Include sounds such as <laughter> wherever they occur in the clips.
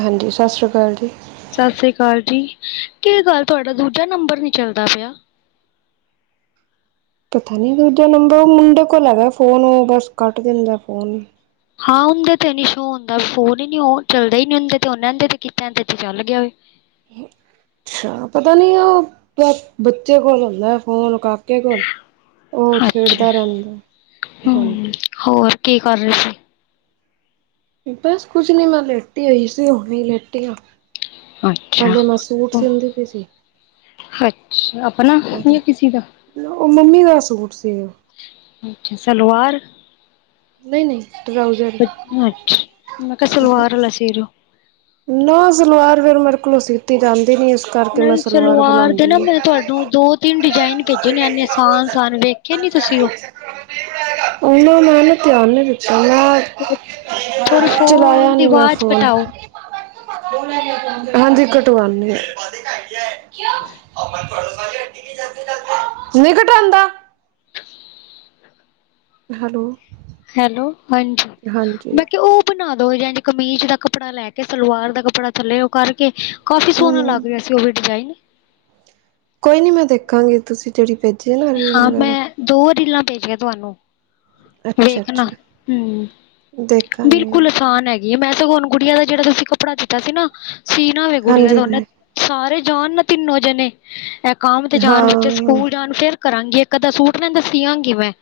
ਹਾਂਜੀ ਸਾਸਰੀ ਕਾਲ ਜੀ। ਸਾਸਰੀ ਕਾਲ ਜੀ, ਕੀ ਗੱਲ ਤੁਹਾਡਾ ਦੂਜਾ ਨੰਬਰ ਨੀ ਚੱਲਦਾ ਪਿਆ। ਪਤਾ ਨਹੀਂ ਦੂਜਾ ਨੰਬਰ ਆ ਮੁੰਡੇ ਕੋਲ ਐ ਵੈਅ ਫੋਨ ਆ ਉਹ ਬਸ ਕੱਟ ਦਿੱਦਾ ਫੋਨ ਆ ਹਾਂ ਉਦੇ ਤੇ ਨੀ ਸ਼ੋ ਹੁੰਦਾ ਆ ਫੋਨ ਈ ਨੀ ਉਹ ਚੱਲਦਾ ਹੀ ਨੀ ਹੁੰ ਤੇ ਉਹਦੇ ਕੀਤਾ ਤੇ ਚੱਲ ਗਿਆ ਏ ਹੇ ਏ ਅੱਛਾ ਆ ਪਤਾ ਨੀ ਉਹ ਬੱਚੇ ਕੋਲ ਹੁੰਦਾ ਫੋਨ ਕਰ ਕੇ ਕੋਲ ਉਹ ਅੱਛਾ ਛੇਡਦਾ ਆ ਰਹਿੰਦਾ ਐ ਹਾਂਜੀ ਹਮ ਈ ਹੋਰ ਕੀ ਕਰ ਰਹੇ ਸੀ ਈ ਬਸ ਕੁਛ ਨਹੀ ਮੈਂ ਲੇਟੀ ਹੋਈ ਸੀ ਈ ਉਹੀ ਲੇਟ ਆ ਅੱਛਾ ਪੇਲੇ ਮੈਂ ਸੂਟ ਸੀਦੀ ਪਈ ਸੀ ਹੱਛਾ ਆ ਆਪਣਾ ਹੱਕ ਨਈ ਐ ਕਿਸੀ ਕਾ ਆ ਉਹ ਮੰਮੀ ਦਾ ਸੂਟ ਸੀ ਅੱਛਾ ਆ ਸਲਵਾਰ ਨਈ ਈ ਨਈ ਈ ਟੁਵਾ ਵੀ ਤ ਅੱਛਾ ਆ ਮੈਂ ਕਿਹਾ ਸਲਵਾਰ ਲ ਸੀ ਦਿਓ ਨਾ ਸਲਵਾਰ ਫੇਿਰ ਮੇਰੇ ਕੋਲੋਂ ਸੀਤੀ ਜਾਂਦੀ ਨੀ ਅਜੇ ਨਈ ਸਲਵਾਰ ਦੇ ਨਾ ਮੈਂ ਤੁਹਾਾਨੂੰ ਦੋ ਤਿੰਨ ਡਿਜ਼ਾਇਨ ਭੇਜੇ ਨੇ ਇਨੇ ਸਾਨ ਸਾਨ ਡੇ ਏ ਵੇਖੇ ਨੀ ਤੁਸੀਂ ਉਹ ਉਹਨਾਂ ਮੈੰ ਨਾ ਧਿਆਰ ਨੀ ਦਿੱਤਾ ਯਾਰ ਥੋੜੀ ਫੋਨ ਚਲਾਇਆ ਦੀ ਨੀਂ ਮੈਂ ਆਵਾਜ਼ ਫੋਨ ਘਟਾਓ ਹਾਂਜੀ ਘਟਵਾਨੀ ਐ ਕਿਓ ਨਹੀਂ ਘਟਾਨਦਾ ਹੈਲੋ ਹੈਲੋ ਹਾਂਜੀ ਹਾਂਜੀ ਮੈਂ ਕਿਹਾ ਓ ਬਣਾ ਦੋ ਜਾਂਨੀ ਕਮੀਜ਼ ਦਾ ਕੱਪੜਾ ਲੈ ਕੇ ਸਲਵਾਰ ਦਾ ਕੱਪੜਾ ਥੱਲੇ ਉਹ ਕਰਕੇ ਕਾਫੀ ਸੋਹਣਾ ਹੂੰ। ਲੱਗ ਰਿਹਾ ਸੀ ਉਹ ਵੀ ਡਿਜ਼ਾਇਨ ਕੋਈ ਨੀ ਮੈਂ ਦੇਖਾਗੀ ਤੁਸੀਂ ਜਿਹੜੀ ਭੇਜੀ ਹੈ ਨਾ ਰੀਲ ਹਾਂ ਵਗੈਰਾ ਮੈਂ ਦੋ ਰੀਲਾਂ ਭੇਜਿਆ ਤੁਹਾਨੂੰ ਵੇਖਣਾ ਅੱਛਾ-ਅੱਛਾ। ਹਮ ਦੇਖਾਂਗੇ ਬਿਲਕੁਲ ਆਸਾਨ ਹੈ ਮੈਂ ਸਗੋ ਗੁਡੀਆਂ ਦਾ ਜਿਹੜਾ ਤੁਸੀਂ ਕੱਪੜਾ ਦਿੱਤਾ ਸੀ ਨਾ ਸੀਨਾ ਹੋਵੇ ਗੁਡੀਆਂ ਦਾ ਉਹਨੇ ਹਾਂਜੀ-ਹਾਂਜੀ। ਸਾਰੇ ਜਾਣ ਨਾ ਤਿੰਨੋ ਜਿਹਨੇ ਐ ਕੰਮ ਤੇ ਜਾਣ ਹਾਂ, ਬੱਚੇ ਸਕੂਲ ਜਾਣ ਫੇਰ ਕਰਾਂਗੀ ਇੱਕ ਅੱਧਾ ਸੂਟ ਨਾ ਇਨ੍ਹਾਂ ਦਾ ਸੀਆ ਗੀ ਮੈਂ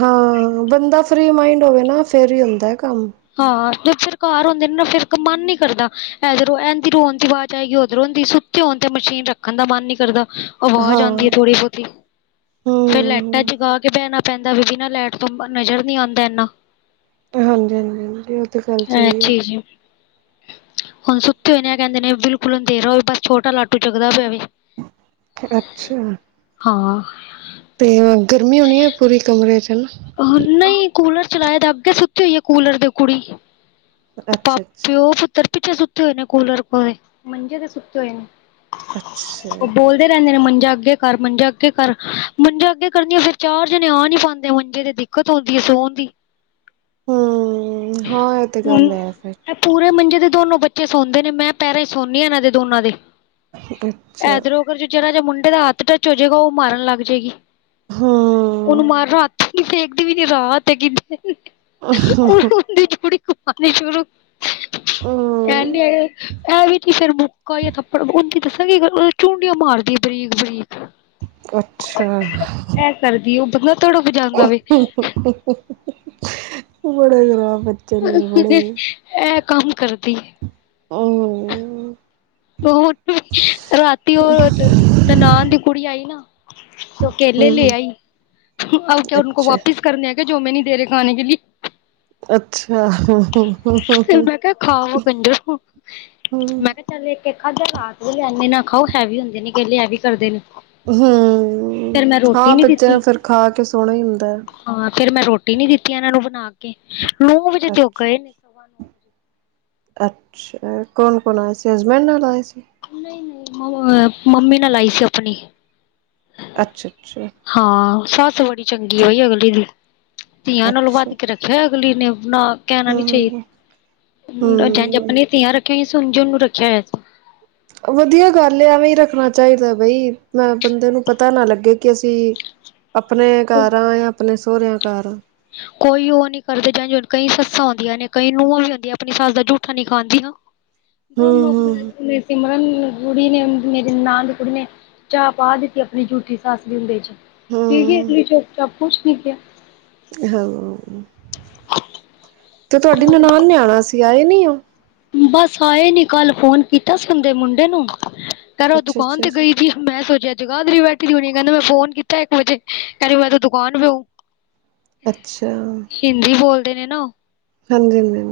ਹਾਂ ਬੰਦਾ ਫਰੀ ਮਾਈੰਡ ਹੋਵੇ ਨਾ ਫੇਰ ਹੀ ਹੁੰਦਾ ਹੈ ਕੰਮ ਹਾਂ ਫਿਰ ਘਰ ਹੁੰਦੇ ਨੇ ਨਾ ਫਿਰ ਮਨ ਨੀ ਕਰਦਾ ਐਧਰੋਂ ਇਦੀ ਰੋਣ ਦੀ ਆਵਾਜ਼ ਆਏਗੀ ਓਧਰੋਂ ਓਂਦ ਸੁਤੇ ਹੁਣ ਤੇ ਮਸ਼ੀਨ ਰੱਖਣ ਦਾ ਮਨ ਨਹੀਂ ਕਰਦਾ ਆਵਾਜ਼ ਹਾਂ, ਆਉਂਦੀ ਹੈ ਥੋੜੀ ਬਹੁਤੀ ਫੇਰ ਲਾਈਟਾਂ ਹੂੰ, ਜਗਾ ਕੇ ਬੈਣਾ ਪੈਂਦਾ ਵੀ ਬਿਨਾ ਲੈਟ ਤੋਂ ਨਜ਼ਰ ਨਹੀਂ ਆਉਂਦਾ ਇਨਾ ਹਾਂਜੀ ਹਾਂਜੀ ਹਾਂਜੀ ਇਹ ਤਾਂ ਗੱਲ ਇਹ ਸਹੀ ਹੈ ਚੀਜ਼ ਹੁਣ ਸੁੱਤੇ ਹੋਏ ਨੇ ਕਹਿੰਦੇ ਨੇ ਬਿਲਕੁਲ ਅੰਦੇਰਾ ਬਸ ਛੋਟਾ ਲਾਟੂ ਜਗਦਾ ਪਿਆ ਹੋਵੇ ਅੱਛਾ ਹਾਂ ਤੇ ਗਰਮੀ ਹੋਣੀ ਹੈ ਪੂਰੀ ਕਮਰੇ ਚ ਹੈਨਾ ਹਾ ਨਹੀਂ ਕੂਲਰ ਚਲਾਏ ਦਾ ਅੱਗੇ ਸੁੱਤੇ ਹੋਈ ਹੈ ਕੂਲਰ ਦੇ ਕੁੜੀ ਪਾ ਅੱਛਾ, ਅੱਛਾ, ਪਿਓ ਪੁੱਤਰ ਪਿੱਛੇ ਸੁੱਤੇ ਹੋਏ ਨੇ ਕੂਲਰ ਕੋਲੇ ਮੰਜੇ ਦੇ ਸੁੱਤੇ ਹੋਏ ਨੇ ਅੱਛਾ ਕਹਿੰਦੇ ਨੇ ਮੰਜਾ ਆਗੇ ਕਰ ਮੰਜਾ ਅੱਗੇ ਕਰ ਮੰਜਾ ਅੱਗੇ ਕਰ ਦੀਆਂ ਫਰ ਚਾਰ ਜਣੇ ਆ ਨੀ ਪਾਉਂਦੇ ਮੰਜਾ ਮੰਜੇ ਤੇ ਦਿੱਕਤ ਆਉਂਦੀ ਹੈ ਸੋਂਨਦੀ ਹਮ ਹਾਂ ਐ ਤੇ ਹੁਣ ਗੱਲ ਹੈ ਫ਼ਿਰ ਇਹ ਪੂਰੇ ਮੰਜੇ ਤੇ ਦੋਨੋ ਬੱਚੇ ਸੌਦੇ ਨੇ ਮੈਂ ਪੈਰਾਂ ਚ ਸੋਂਨੀ ਐ ਇਹਨਾਂ ਦੇ ਦੋਨਾਂ ਦੇ ਅੱਛਾ, ਐਧਰੋ ਅਗਲ ਜਰਾ ਜਿਹਾ ਮੁੰਡੇ ਦਾ ਹੱਥ ਟੱਚ ਹੋ ਜਾਏਗਾ ਉਹ ਮਾਰਨ ਲੱਗ ਜਾਏਗੀ ਉਹਨੂੰ ਹੂੰ। ਮਾਰਨਾ ਰਾਤ ਨੀ ਵੇਖਦੀ ਵੀ ਰਾਤ ਹੈ ਕਿ ਓਨੂੰ ਉਹਦੀ ਜੂੜੀ ਘਮਾਨੀ ਸ਼ੁਰੂ ਐ ਨੀ ਹੂੰ, ਹੈਗੇ ਐਵੀ ਕਿ ਫੇਰ ਨਿੱਕਾ ਜਿਹਾ ਥੱਪੜ ਉਹਦੀ ਦੱਸਾਂਗੇ ਕੀ ਕਰ, ਉਹ ਚੁਡੀਆਂ ਮਾਰਦੀ ਬਰੀਕ, ਬਰੀਕ ਅੱਛਾ ਏ ਕਰਦੀ ਉਹ ਬੰਦਾ ਥੋੜਾ ਬੜੇ ਖਰਾਬ ਬੱਚੇ ਨੇ ਬੜੇ। ਐ ਕੰਮ ਕਰਦੀ ਏ ਹੂੰ ਰਾਤੀ ਉਹ ਨਨਾਣ ਦੀ ਕੁੜੀ ਆਈ ਨਾ ਓ ਕੇਲੇ ਲੈ ਹੂੰ, ਆਈ, ਉਨ ਕੋ ਅੱਛਾ। ਵਾਪਿਸ ਮੈ ਕਿਹਾ ਜੋ ਹਮੇਂ ਨਹੀਂ ਦੇ ਰਹੇ ਖਾਣੇ ਕੇ ਲੀ ਅੱਛਾ ਹੂੰ ਹੂੰ ਫਿਰ ਮੈਂ ਕਿਹਾ ਖਾਵੋ ਕਜਰੋ ਮੈਂ ਕਿਹਾ ਇਕ - ਇਕ ਖਾਧਾ ਰਾਤ ਨੂੰ ਏਨੇ ਨਾ ਖਾਓ ਹੈਵੀ ਹੁੰਦੇ ਨੇ ਕੇਲੇ ਹੈਵੀ ਵੀ ਕਰਦੇ ਨੇ ਹੂੰ, ਫਿਰ ਮੈਂ ਰੋਟੀ ਹਾਂ ਨੀ ਬੱਚਿਆਂ ਦਿੱਤੀ ਨੂੰ ਫਿਰ ਖਾ ਕੇ ਸੋਣਾ ਹੀ ਹੁੰਦਾ ਹਾਂ ਫਿਰ ਮੈਂ ਰੋਟੀ ਨੀ ਦਿੱਤੀ ਇਹਨਾਂ ਨੂੰ ਬਣਾ ਕੇ, ਨੌ ਵਜੇ ਤੇ ਉਹ ਗਏ ਅੱਛਾ ਨੇ ਅੱਛਾ, ਕੋਣ- ਕੋਣ ਆਇਆ ਸੀ ਹਸਬੈਂਡ ਨਾਲ ਆਏ ਸੀ ਨਹੀਂ- ਨਹੀਂ ਮੰਮੀ ਨਾਲ ਆਈ ਸੀ ਆਪਣੀ ਅੱਛਾ- ਅੱਛਾ ਹਾਂ ਸੱਸ ਬੜੀ ਚੰਗੀ ਤੇ ਓਹੀ ਅਗਲੀ ਦੀ, ਧੀਆਂ ਨਾਲੋਂ ਅੱਛਾ ਵੱਧ ਕੇ ਰਖਦੀ ਰਖਿਆ ਅਗਲੀ ਨੇ ਬਨਾ ਕਹਿਣਾ ਹੂੰ ਨੀ ਹੂੰ ਚਾਹੀਦਾ, ਹੂੰ ਜਿ ਧੀਆਂ ਰਖੀਆ ਸਮਝਣ ਨੂੰ ਰੱਖਿਆ ਹੋਇਆ ਸੀ ਵਧੀਆ ਗਲ ਐਵੇਂ ਹੀ ਰੱਖਣਾ ਚਾਹੀਦਾ ਬਈ, ਮੈਂ ਬੰਦੇ ਨੂੰ ਪਤਾ ਨਾ ਲੱਗੇ ਕਿ ਅਸੀ ਹਾਂ ਆਪਣੇ ਘਰ ਆ ਜਾ ਆਪਣੇ ਸੁਹਰਿਆਂ ਘਰ ਆ ਕੋਈ ਉਹ ਨੀ ਕਰਦੇ ਜਾਂ ਕਈ ਸੱਸਾਂ ਹੁੰਦੀਆਂ ਨੇ, ਕਈ ਨੂੰਹਾਂ ਵੀ ਹੁੰਦੀਆਂ, ਆਪਣੀ ਸੱਸ ਦਾ ਜੂਠਾ ਨਹੀਂ ਖਾਂਦੀਆ। ਹੂੰ ਦੋਨੋ ਨੌਕਰੀ, ਹੂੰ ਮੇਰੀ ਸਿਮਰਨ ਕੁੜੀ ਨੇ ਮੇਰੇ ਨਾਨਣ ਦੀ ਕੁੜੀ ਨੇ, ਚਾਹ ਪਾ ਦਿੱਤੀ ਆਪਣੀ ਜੂਠੀ ਸੱਸ ਦੇਦੇ ਚ ਠੀਕ ਹੂੰ ਅਗਲੀ ਚੁਪ ਚਾਪ ਕੁਛ ਨੀ ਕਿਹਾ ਹੈਲੋ ਤੁਹਾਡੀ ਨਨਾਣ ਨੇ ਆਣਾ ਸੀ ਆਏ ਨੀ ਉਹ ਬਸ ਆਏ ਨੀ ਕਲ ਫੋਨ ਕੀਤਾ ਸੀ ਉਦੇ ਮੁੰਡੇ ਨੂੰ, ਕਹਿੰਦਾ ਅੱਛਾ ਦੁਕਾਨ ਅੱਛਾ ਤੇ ਅੱਛਾ ਗਈ ਏ ਮੈਂ ਸੋਚਿਆ ਜਗਾਧਰੀ ਬੈਠੀ ਦੀ ਹੋਣੀ ਕਹਿੰਦਾ ਮੈਂ ਫੋਨ ਕੀਤਾ ਇਕ ਵਜੇ ਕਹਿੰਦੀ ਮੈਂ ਤੇ ਦੁਕਾਨ ਪੇ ਹੂੰ ਅੱਛਾ ਹਿੰਦੀ ਬੋਲਦੇ ਨੇ ਨਾ ਉ ਹਾਂਜੀ -ਹਾਂਜੀ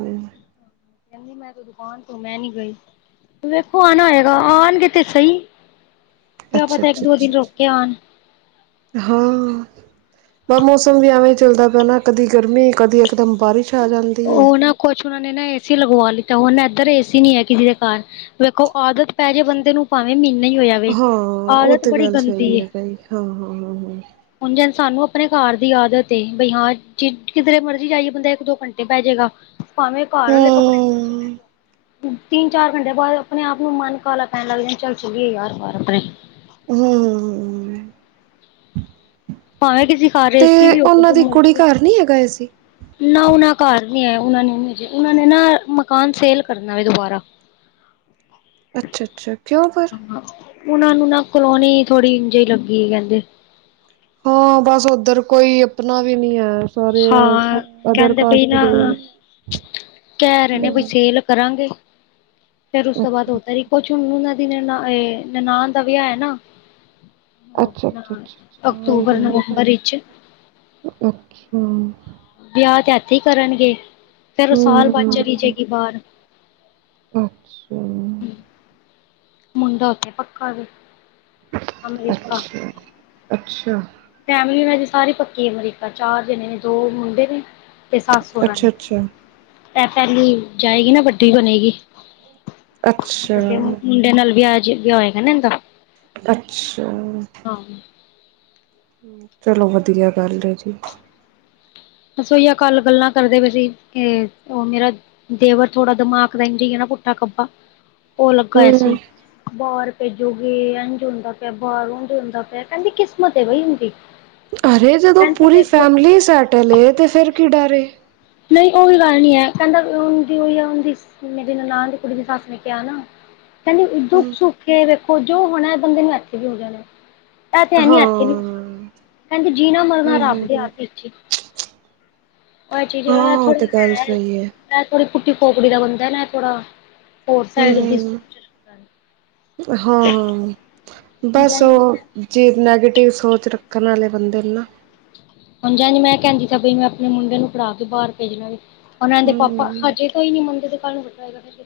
ਕਹਿੰਦੀ ਮੈਂ ਤੇ ਦੁਕਾਨ ਤੇ ਮੈਂ ਨੀ ਗਈ ਵੇਖੋ ਆਉਣਾ ਹੋਇਆ ਆਉਣਗੇ ਤੇ ਸਹੀ, ਕਿਆ ਅੱਛਾ ਪਤਾ ਇਕ ਅੱਛਾ ਦੋ ਅੱਛਾ ਦਿਨ ਰੁਕ ਕੇ ਅੱਛਾ ਆਉਣ ਹਾਂ ਮੌਸਮ ਵੀ ਐਵੇਂ ਚੱਲਦਾ ਪਿਆ ਕਦੀ ਗਰਮੀ ਕਦੀ ਇਕਦਮ ਬਾਰਿਸ਼ ਆ ਜਾਂਦੀ ਏ ਉਹ ਨਾ ਕੁਛ ਉਹਨਾਂ ਨੇ ਨਾ ਏਸੀ ਲਗਵਾ ਲਿੱਤਾ ਹੁਣ ਨਾ ਇੱਧਰ ਏਸੀ ਨੀ ਹੈ ਕਿਸੇ ਦੇ ਘਰ ਵੇਖੋ ਆਦਤ ਪੈ ਜੇ ਬੰਦੇ ਨੂੰ ਭਾਵੇਂ ਮਹੀਨਾ ਹੀ ਹੋਇਆ ਵੇ, ਹਾਂ ਉਹ ਆਦਤ ਤੇ ਬੜੀ ਗੱਲ ਗੰਦੀ ਸਹੀ ਏ ਹੈ ਭਾਈ ਹਾਂ ਹਾਂ ਹਾਂ ਹੁਣ ਸਾਨੂੰ ਆਪਣੇ ਘਰ ਦੀ ਆਦਤ ਏ ਬਈ ਹਾਂ ਚ ਕਿਧਰੇ ਮਰਜ਼ੀ ਜਾਈਏ ਬੰਦੇ ਦੋ ਘੰਟੇ ਪੈ ਜਾਏਗਾ, ਭਾਵੇਂ ਘਰ ਹਾਂ ਵਾਲੇ ਕੱਪੜਿਆਂ ਚਲੇ ਹਮ ਜਾਉ ਤਿੰਨ ਚਾਰ ਘੰਟੇ ਬਾਅਦ ਆਪਣੇ ਆਪ ਨੂੰ ਮਨ ਕਾਲਾ ਪੈਣ ਲੱਗ ਜਾਂ ਚੱਲ ਚੱਲੀਏ ਯਾਰ ਘਰ ਆਪਣੇ ਹੂੰ, ਹੂੰ, ਹੂੰ ਭਾਵੇਂ ਕਿ ਸੀਖਾ ਰਹੇ ਤੇ ਸੀ ਵੀ ਹੋਵੇ ਉਹਨਾਂ ਜੋ ਦੀ ਕੁੜੀ ਮਰਜੀ ਘਰ ਨੀ ਹੈਗਾ ਸੀ ਨਾ ਉਹਨਾਂ ਘਰ ਨੀ ਆ ਉਹਨਾਂ ਨੇ ਨਾ ਮਕਾਨ ਸੇਲ ਕਰਨਾ ਵ ਦੁਬਾਰਾ ਅੱਛਾ ਅੱਛਾ ਕਿਉਂ ਉਹਨਾਂ ਨੂੰ ਨਾ ਕਲੋਨੀ ਥੋੜੀ ਇੰਝ ਲੱਗੀ ਕਹਿੰਦੇ ਹਾਂ ਬਸ ਉਧਰ ਕੋਈ ਆਪਣਾ ਵੀ ਨਹੀਂ ਹੈ ਸਾਰੇ ਹਾਂ ਉੱਧਰ ਕਹਿੰਦੇ ਬਈ ਓਥਰਕੈਸਤੇ ਨਾ ਦੇ ਹਿ ਨੇ ਕਹਿ ਰਹੇ ਨੇ ਬਈ ਸੇਲ ਕਰਾਂਗੇ ਫੇਰ ਉਸ ਤੋਂ ਬਾਅਦ ਅੱਛਾ ਹੋ ਤਾਂਰੀ ਅੱਛਾ ਕੁ ਝੁਨੂਨਾਂ ਦੀ ਨ ਨਨਾਾਨ ਦਾ ਵਿਆਹ ਹੈ ਨਾ ਅੱਛਾ ਉਹਣਾ ਅੱਛਾ ਅੱਛਾ ਅਕਤੂਬਰ ਹਾਂਜੀ ਹਾਂਜੀ ਨਵੰਬਰ ਵਿੱਚ ਅੱਛਾ ਵਿਆਹ ਤੇ ਇੱਥੇ ਹੀ ਕਰਨਗੇ ਫੇਰ ਉਹ ਸਾਲ ਬਾਅਦ ਚਲੀ ਹਮ ਜਾਏਗੀ ਬਾਹਰ ਅੱਛਾ ਮੁੰਡਾ ਉੱਥੇ ਪੱਕਾ ਵੀ ਅੱਛਾ ਅੱਛਾ ਫੈਮਲੀ ਏਨਾ ਦੀ ਸਾਰੀ ਪੱਕੀ ਅਮਰੀਕਾ ਚਾਰ ਜਣੇ ਨੇ ਦੋ ਮੁੰਡੇ ਨੇ ਤੇ ਸੱਸ ਸੋਹਰਾ ਨੇ ਅੱਛਾ ਅੱਛਾ ਇਹ ਪਹਿਲੀ ਜਾਏਗੀ ਨਾ ਵੱਡੀ ਬਣੇਗੀ ਅੱਛਾ ਵੱਡੇ ਮੁੰਡੇ ਨਾਲ ਵਿਆਹ ਅਜੇ ਵੀ ਹੋਏਗਾ ਨਾ ਇਦਾ ਅੱਛਾ ਹਾਂ ਚਲੋ ਵਧੀਆ ਗੱਲ ਜੀ ਰਸੋਈਆ ਕੱਲ ਗੱਲਾਂ ਕਰਦੇ ਪਏ ਸੀ ਉਹ ਮੇਰਾ ਦੇਵਰ ਥੋੜਾ ਦਿਮਾਗ ਦਾ ਇੰਝ ਹੈ ਨਾ ਪੁੱਠਾ ਖੱਬਾ ਉਹ ਲੱਗਾ ਹਮ ਸੀ ਬਾਹਰ ਭੇਜੋਗੇ ਇੰਝ ਹੁੰਦਾ ਪਿਆ ਬਾਹਰ ਉਝ ਹੁੰਦਾ ਪਿਆ ਕਹਿੰਦੀ ਕਿਸਮਤ ਬ ਹੁੰਦੀ ਅਰੇ ਜਦੋਂ ਪੂਰੀ ਫੈਮਲੀ ਸੈਟਲ ਏ ਤੇ ਫੇਰ ਕੀ ਡਰੇ ਨਹੀਂ ਉਹੀ ਗੱਲ ਨੀ ਹੈ ਕਹਿੰਦਾ ਹਦੀ ਉਈ ਹੈ ਹਦ ਮੇਰੀ ਨਨਾਣ ਦੀ ਕੁੜੀ ਦੀ ਸੱਸ ਨੇ ਕਹਿ ਆ ਨਾ ਕਹਿੰਦੀ ਦੁੱਖ ਹਮ ਸੁੱਖ ਕੇ ਵੇਖੋ ਜੋ ਹੋਣਾ ਬੰਦੇ ਨੂੰ ਇੱਥੇ ਵੀ ਹੋ ਜਾਣਾ ਇਹ ਤੇ ਐਨੀ ਹਾਂ ਇੱਥੇ ਨੀ ਕਹਿੰਦੇ ਜੀਣਾ ਮਰਨਾ ਹਾਂ ਰੱਬਦੇ ਹ ਹੱਥ ਵਿੱਚ ਆ ਜ ਹਾਂ ਹੋਇਆ ਉਹ ਥੋੜਾ ਤੇ ਗੱਲ ਹੈ ਸਹੀ ਮ ਥੋੜੀ ਪੁੱਟੀ ਪੋਕੜੀ ਦਾ ਬੰਦਾ ਨਾ ਥੋੜਾ ਹੋਰ ਸਾਈ ਹਾਂ-ਹਾਂ ਹੁਣ ਜਾ ਬੱਸ ਉਹ ਜੇ ਨੈਗੇਟਿਵ ਸੋਚ ਰੱਖਣ ਵਾਲੇ ਬੰਦੇ ਨੂੰ ਨਾ ਹਾਂਜੀ-ਹਾਂਜੀ, ਮੈਂ ਕਹਿੰਦੀ ਸੀ ਬਈ ਮੈਂ ਆਪਣੇ ਮੁੰਡੇ ਨੂੰ ਫੜਾ ਕੇ ਬਾਹਰ ਭੇਜਣਾ ਵੀ। ਹੁਣ ਇਹਦੇ ਪਾਪਾ ਹਮ ਹਜੇ ਔਖਾ ਨੀ ਮੰਨਦੇ ਕੱਲ ਨੂੰ ਵੱਡਾ ਹੋਗਏ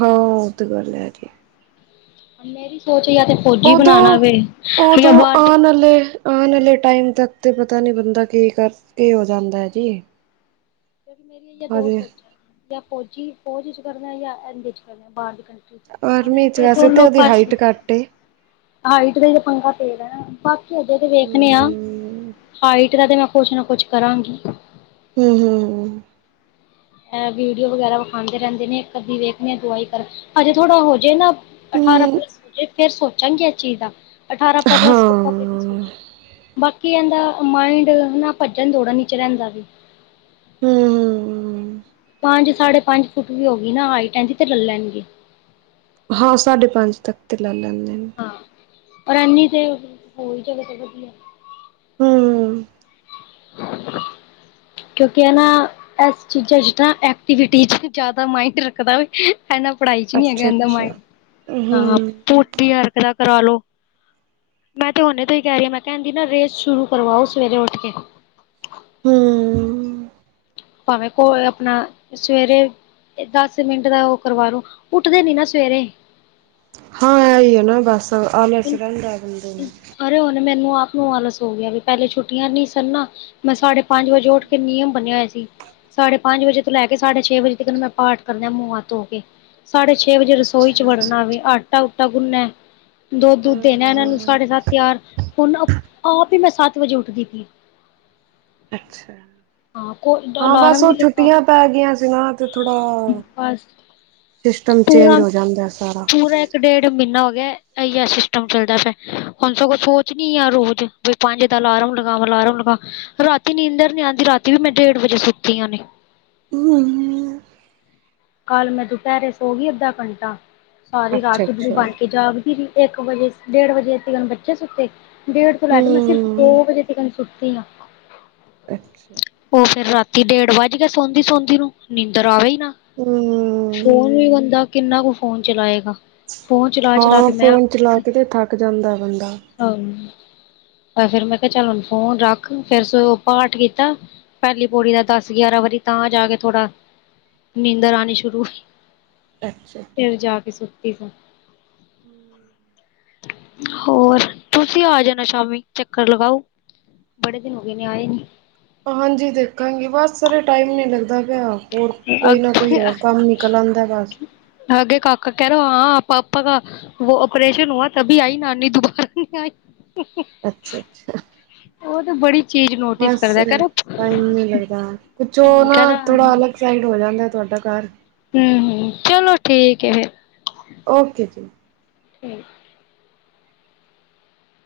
ਹਾਂ, ਉਹ ਤੇ ਗੱਲ ਆ। ਮੇਰੀ ਸੋਚ ਜਾ ਤੇ ਫੌਜੀ ਬਣਾਉਣਾ ਉਦੋਂ ਵੇ, ਯਾ ਬਾਹਰ ਭੇ ਆਨ ਨਾਲੇ ਟਾਈਮ ਤੱਕ ਤਾਂ ਪਤਾ ਨਹੀਂ ਬੰਦਾ ਕੀ ਕਰਕੇ ਹੋ ਜਾਂਦਾ ਹੈ ਜੀ ਮੇਰੀਆ ਇ ਦੋ ਹਜੇ ਸੋਚਾਂ ਜਾਂ ਫੌਜੀ ਫੌਜ ਚ ਕਰਨਾ ਜਾਂ ਐ ਚਨਾ ਬਾਹਰ ਦੀ ਕੰ ਹੁਣ ਆਰਮੀ ਚ ਏਹ ਵੈਸੇ ਤੇ ਦੋਨੋ ਉਹਦੀ ਫਸ ਗਏ ਹਾਈਟ ਘੱਟ ਏ ਹਾਈਟ ਦਾ ਤੇ ਪੰਗਾਾ ਪੇ ਗਾ ਬਾਕੀ ਅਜੇ ਤੇ ਵੇਖਣੇ ਆ ਹਮ ਹਾਈਟ ਦਾ ਤੇ ਮੈਂ ਕੁਛ ਨਾ ਕੁਛ ਕਰਾਂਗੀ ਹਮ ਹਮ ਐ ਵੀਡੀਓ ਵਗੈਰਾ ਵਿਖਾਂਦੇ ਰਹਿੰਦੇ ਨੇ ਇੱਕ ਅੱਧੀ ਵੇਖਦੇ ਦਵਾਈ ਕਰ ਹਜੇ ਥੋੜਾ ਹੋ ਜਾੇ ਨਾ ਅਠਾਰਾਂ ਹਮ ਹਮ ਪਲੱਸੇ ਹੋਜੇ ਫਿਰ ਸੋਚਾਂਗੇ ਇਸ ਚੀਜ਼ ਦਾ ਅਠਾਰਾਂ ਪੱਸ ਹਾਂ ਬਾਕੀ ਇਹਦਾ ਮਾਇੰਡ ਹਨਾ ਭੱਜਣ ਦੌੜਨ ਚ ਰਹਿੰਦਾ ਵੀ ਹਮ ਹਮਮ ਪੰਜ ਸਾਢੇ ਪੰਜ ਫੁੱਟ ਵੀ ਹੋ ਗਈ ਨਾ ਹਾਈਟ ਇਦੀ ਤੇ ਲੈ ਲੈਣਗੇ ਹਾਂ ਸਾਢੇ ਪੰਜ ਤੱਕ ਤੇ ਲਾ ਲੈਂਦੇ ਨੇ। ਹਾਂ, ਔਰ ਐਨੀ ਤੇ ਹੋਰ ਜ੍ਹਗਾ ਤੇ ਵਧੀਆ ਹੂੰ <unintelligible> ਕਿਉਂਕਿ ਐ ਨਾ, ਇਸ ਚੀਜ਼ਾਂ 'ਚ ਨਾ ਐਕਟੀਵਿਟੀ ਚ ਨਾ ਜ਼ਿਆਦਾ ਮਾਈੰਡ ਰੱਖਦਾ- ਇਨਾ ਪੜ੍ਹਾਈ 'ਚ ਨੀ ਹੈਗਾ ਅੱਛਾ ਏਦਾ ਅੱਛਾ ਮਾਇੰਡ, ਹਾਂ ਹਮ ਪੂਟੀ ਹਰਕ ਦਾ ਕਰਾ ਲੋ। ਮੈਂ ਤੇ ਹੁਨੇ ਤੋਂ ਹੀ ਕਹਿ ਰਹੀ ਆ ਮੈਂ ਕਿਹਾ ਇੰਦੀ ਨਾ ਰੇਸ ਸ਼ੁਰੂ ਕਰਵਾਓ ਸਵੇਰੇ ਉੱਠ ਕੇ। ਹੂੰ ਭਾਵੇਂ ਕੋ ਆਪਣਾ, ਸਵੇਰੇ ਦਸ ਮਿੰਟ ਦਾ ਉਹ ਕਰਵਾ ਲੋ, ਉੱਠਦੇ ਨੀ ਨਾ ਸਵੇਰੇ। ਹਾਂ ਇਹ ਹੀ ਆ ਨਾ ਬਸ ਆਲਸ ਰਹਿੰਦਾ ਏ ਬੰਦੇ ਨੂੰ। ਅਰੇ ਹੁਣ ਮੈਨੂੰ ਆਪ ਨੂੰ ਆਾਲਸ ਹੋ ਗਿਆ ਵੀ ਪਹਿਲੇ ਛੁੱਟੀਆਂ ਨਹੀਂ ਸਨ ਨਾ- ਮੈਂ ਸਾਢੇ ਪੰਜ ਵਜੇ ਉੱਠ ਕੇ ਨਿਯਮ ਬਨਿਆ ਹੋਇਆ ਸੀ। ਸਾਢੇ ਪੰਜ ਵਜੇ ਤੋਂ ਲੈ ਕੇ ਸਾਢੇ ਛੇ ਵਜੇ ਤੀਕਰ ਮੈਂ ਪਾਠ ਕਰਦੀ ਆਂ ਮੂੰਹਾਂ ਹੱਥ ਧੋ ਕੇ। ਸਾਢੇ ਛੇ ਵਜੇ ਰਸੋਈ 'ਚ ਅੱਛਾ ਵੜਨਾ ਵੇ ਆਟਾ-ਊਟਾ ਗੁੰਨਿਆ। ਦੁੱਧ ਦੁੱਧ ਦੇਣਾ ਇਹਨਾਂ ਨੂੰ ਹਮ ਸਾਢੇ ਸੱਤ ਤਿਆਰ, ਹੁਣ ਆਪ ਈ ਮੈਂ ਸੱਤ ਵਜੇ ਉੱਠਦੀ ਪਈ। ਅੱਛਾ। ਹਾਂ ਕੋ ਹਾਂ ਬਸ ਅਲਾਰਮ ਉਹ ਵੀ ਲਗਾ ਛੁੱਟੀਆਂ ਪੈ ਗਈਆਂ ਸੀ ਨਾ ਤੇ ਥੋੜਾ- ਬਸ ਸਿਸਟਮ ਚੇਂਜ ਪੂਰਾ ਹੋ ਜਾਂਦਾ ਸਾਰਾ। ਪੂਰਾ ਇੱਕ ਡੇਢ ਮਹੀਨਾ ਹੋ ਗਿਆ ਇਹੀ ਆ ਸਿਸਟਮ ਚੱਲਦਾ ਫਿਰ, ਹੁਣ ਸਗੋ ਸੋਚਨੀ ਆ ਰੋਜ਼- ਵੀ ਪੰਜ ਦਾ ਅਲਾਰਮ ਲਗਾਵਾ ਅਲਾਰਮ ਲਗਾ- ਰਾਤੀ ਨੀਂਦਰ ਨੀ ਆਦੀ ਰਾਤੀ ਵੀ ਮੈਂ ਡੇਢ ਵਜੇ ਸੁੱਤੀ ਆਨੇ। ਹੂੰ ਕੱਲ ਮੈਂ ਦੁਪਹਿਰੇ ਸੋ ਗਈ ਅੱਧਾ ਘੰਟਾ। ਸਾਰੀ ਰਾਤੂ ਅੱਛਾ-ਅੱਛਾ। ਬਣ ਕੇ ਜਾਗਦੀ ਰਹੀ ਇੱਕ ਵਜੇ ਡੇਢ ਵਜੇ ਤੀਕਰ ਬੱਚੇ ਸੁੱਤੇ- ਡੇਢ ਤੋਂ ਲੈ ਕੇ ਮੈਂ ਸਿਰਫ਼ ਦੋ ਹੂੰ। ਵਜੇ ਤੀਕਨ ਸੁੱਤੀ ਆ। ਅੱਛਾ। ਉਹ ਫੇਰ ਰਾਤੀ ਡੇਢ ਵੱਜ ਗਿਆ ਸੌਦੀ-ਸੌਦੀ ਨੂੰ ਨੀਂਦਰ ਆਵੇ ਈ ਨਾ। ਹੂੰ ਫੋਨ ਵੀ ਬੰਦਾ ਕਿੰਨਾ ਕੁ ਫੋਨ ਚਲਾਏਗਾ। ਫੋਨ ਚਲਾ ਚਲਾ ਹਾਂ ਕੇ ਮੈਂ ਫੋਨ ਚਲਾ ਕੇ ਤੇ ਥੱਕ ਜਾਂਦਾ ਬੰਦਾ। ਫੇਰ ਮੈਂ ਕਿਹਾ ਚੱਲ ਹੁਣ ਫੋਨ ਰੱਖ ਫੇਰ ਸਗੋ ਪਾਠ ਕੀਤਾ। ਪਹਿਲੀ ਪੌੜੀ ਦਾ ਦਸ ਗਿਆਰਾਂ ਵਾਰੀ ਤਾਂ ਜਾ ਕੇ ਥੋੜਾ, ਨੀਂਦਰ ਆਣੀ ਸ਼ੁਰੂ ਹੋਈ। ਅੱਛਾ‌। ਫਿਰ ਜਾ ਕੇ ਸੁੱਤੀ ਸਾਂ। <inaudible> ਹੋਰ, ਤੁਸੀਂ ਆ ਜਾਣਾ ਸ਼ਾਮੀ, ਚੱਕਰ ਲਗਾਓ। ਬੜੇ ਦਿਨ ਹੋ ਗਏ ਨੇ ਆਏ ਨੀ। ਹਾਂਜੀ ਦੇਖਾਂਗੀ ਬਸ ਸਾਰੇ ਟਾਈਮ ਨੀ ਲੱਗਦਾ ਪਿਆ। ਹੋਰ ਕੋਈ ਨਾ ਕੋਈ ਹੋਰ ਕੰਮ ਨਿਕਲ ਆਦਾ ਬਸ। ਅਗੇ ਕਾਕਾ ਕਹਿ ਰੋ ਹਾਂ ਪਾਪਾ ਕਾ- ਵੋ ਓਪਰੇਸ਼ਨ ਹੂਆ ਤਭੀ ਆਈ ਨਾਨੀ ਦੁਬਾਰਾ ਨਹੀਂ ਆਈ। ਅੱਛਾ-ਅੱਛਾ। ਉਹ ਤਾਂ ਬੜੀ ਚੀਜ਼ ਨੋਟਿਸ ਬਸ ਕਰਦਾ ਕਹਿ ਰਿਹਾ ਟਾਈਮ ਨੀ ਲੱਗਦਾ ਕੁਛ ਉਹ ਨਾ ਕਹਿ ਰਿਹਾ ਥੋੜਾ ਹੂੰ ਅਲੱਗ ਇੱਕ ਸਾਈਡ ਹੋ ਜਾਂਦਾ ਤੁਹਾਡਾ ਘਰ। ਹਮ -ਹਮ। ਚਲੋ ਠੀਕ ਹੈ ਫੇਰ ਓਕੇ ਜੀ। ਠੀਕ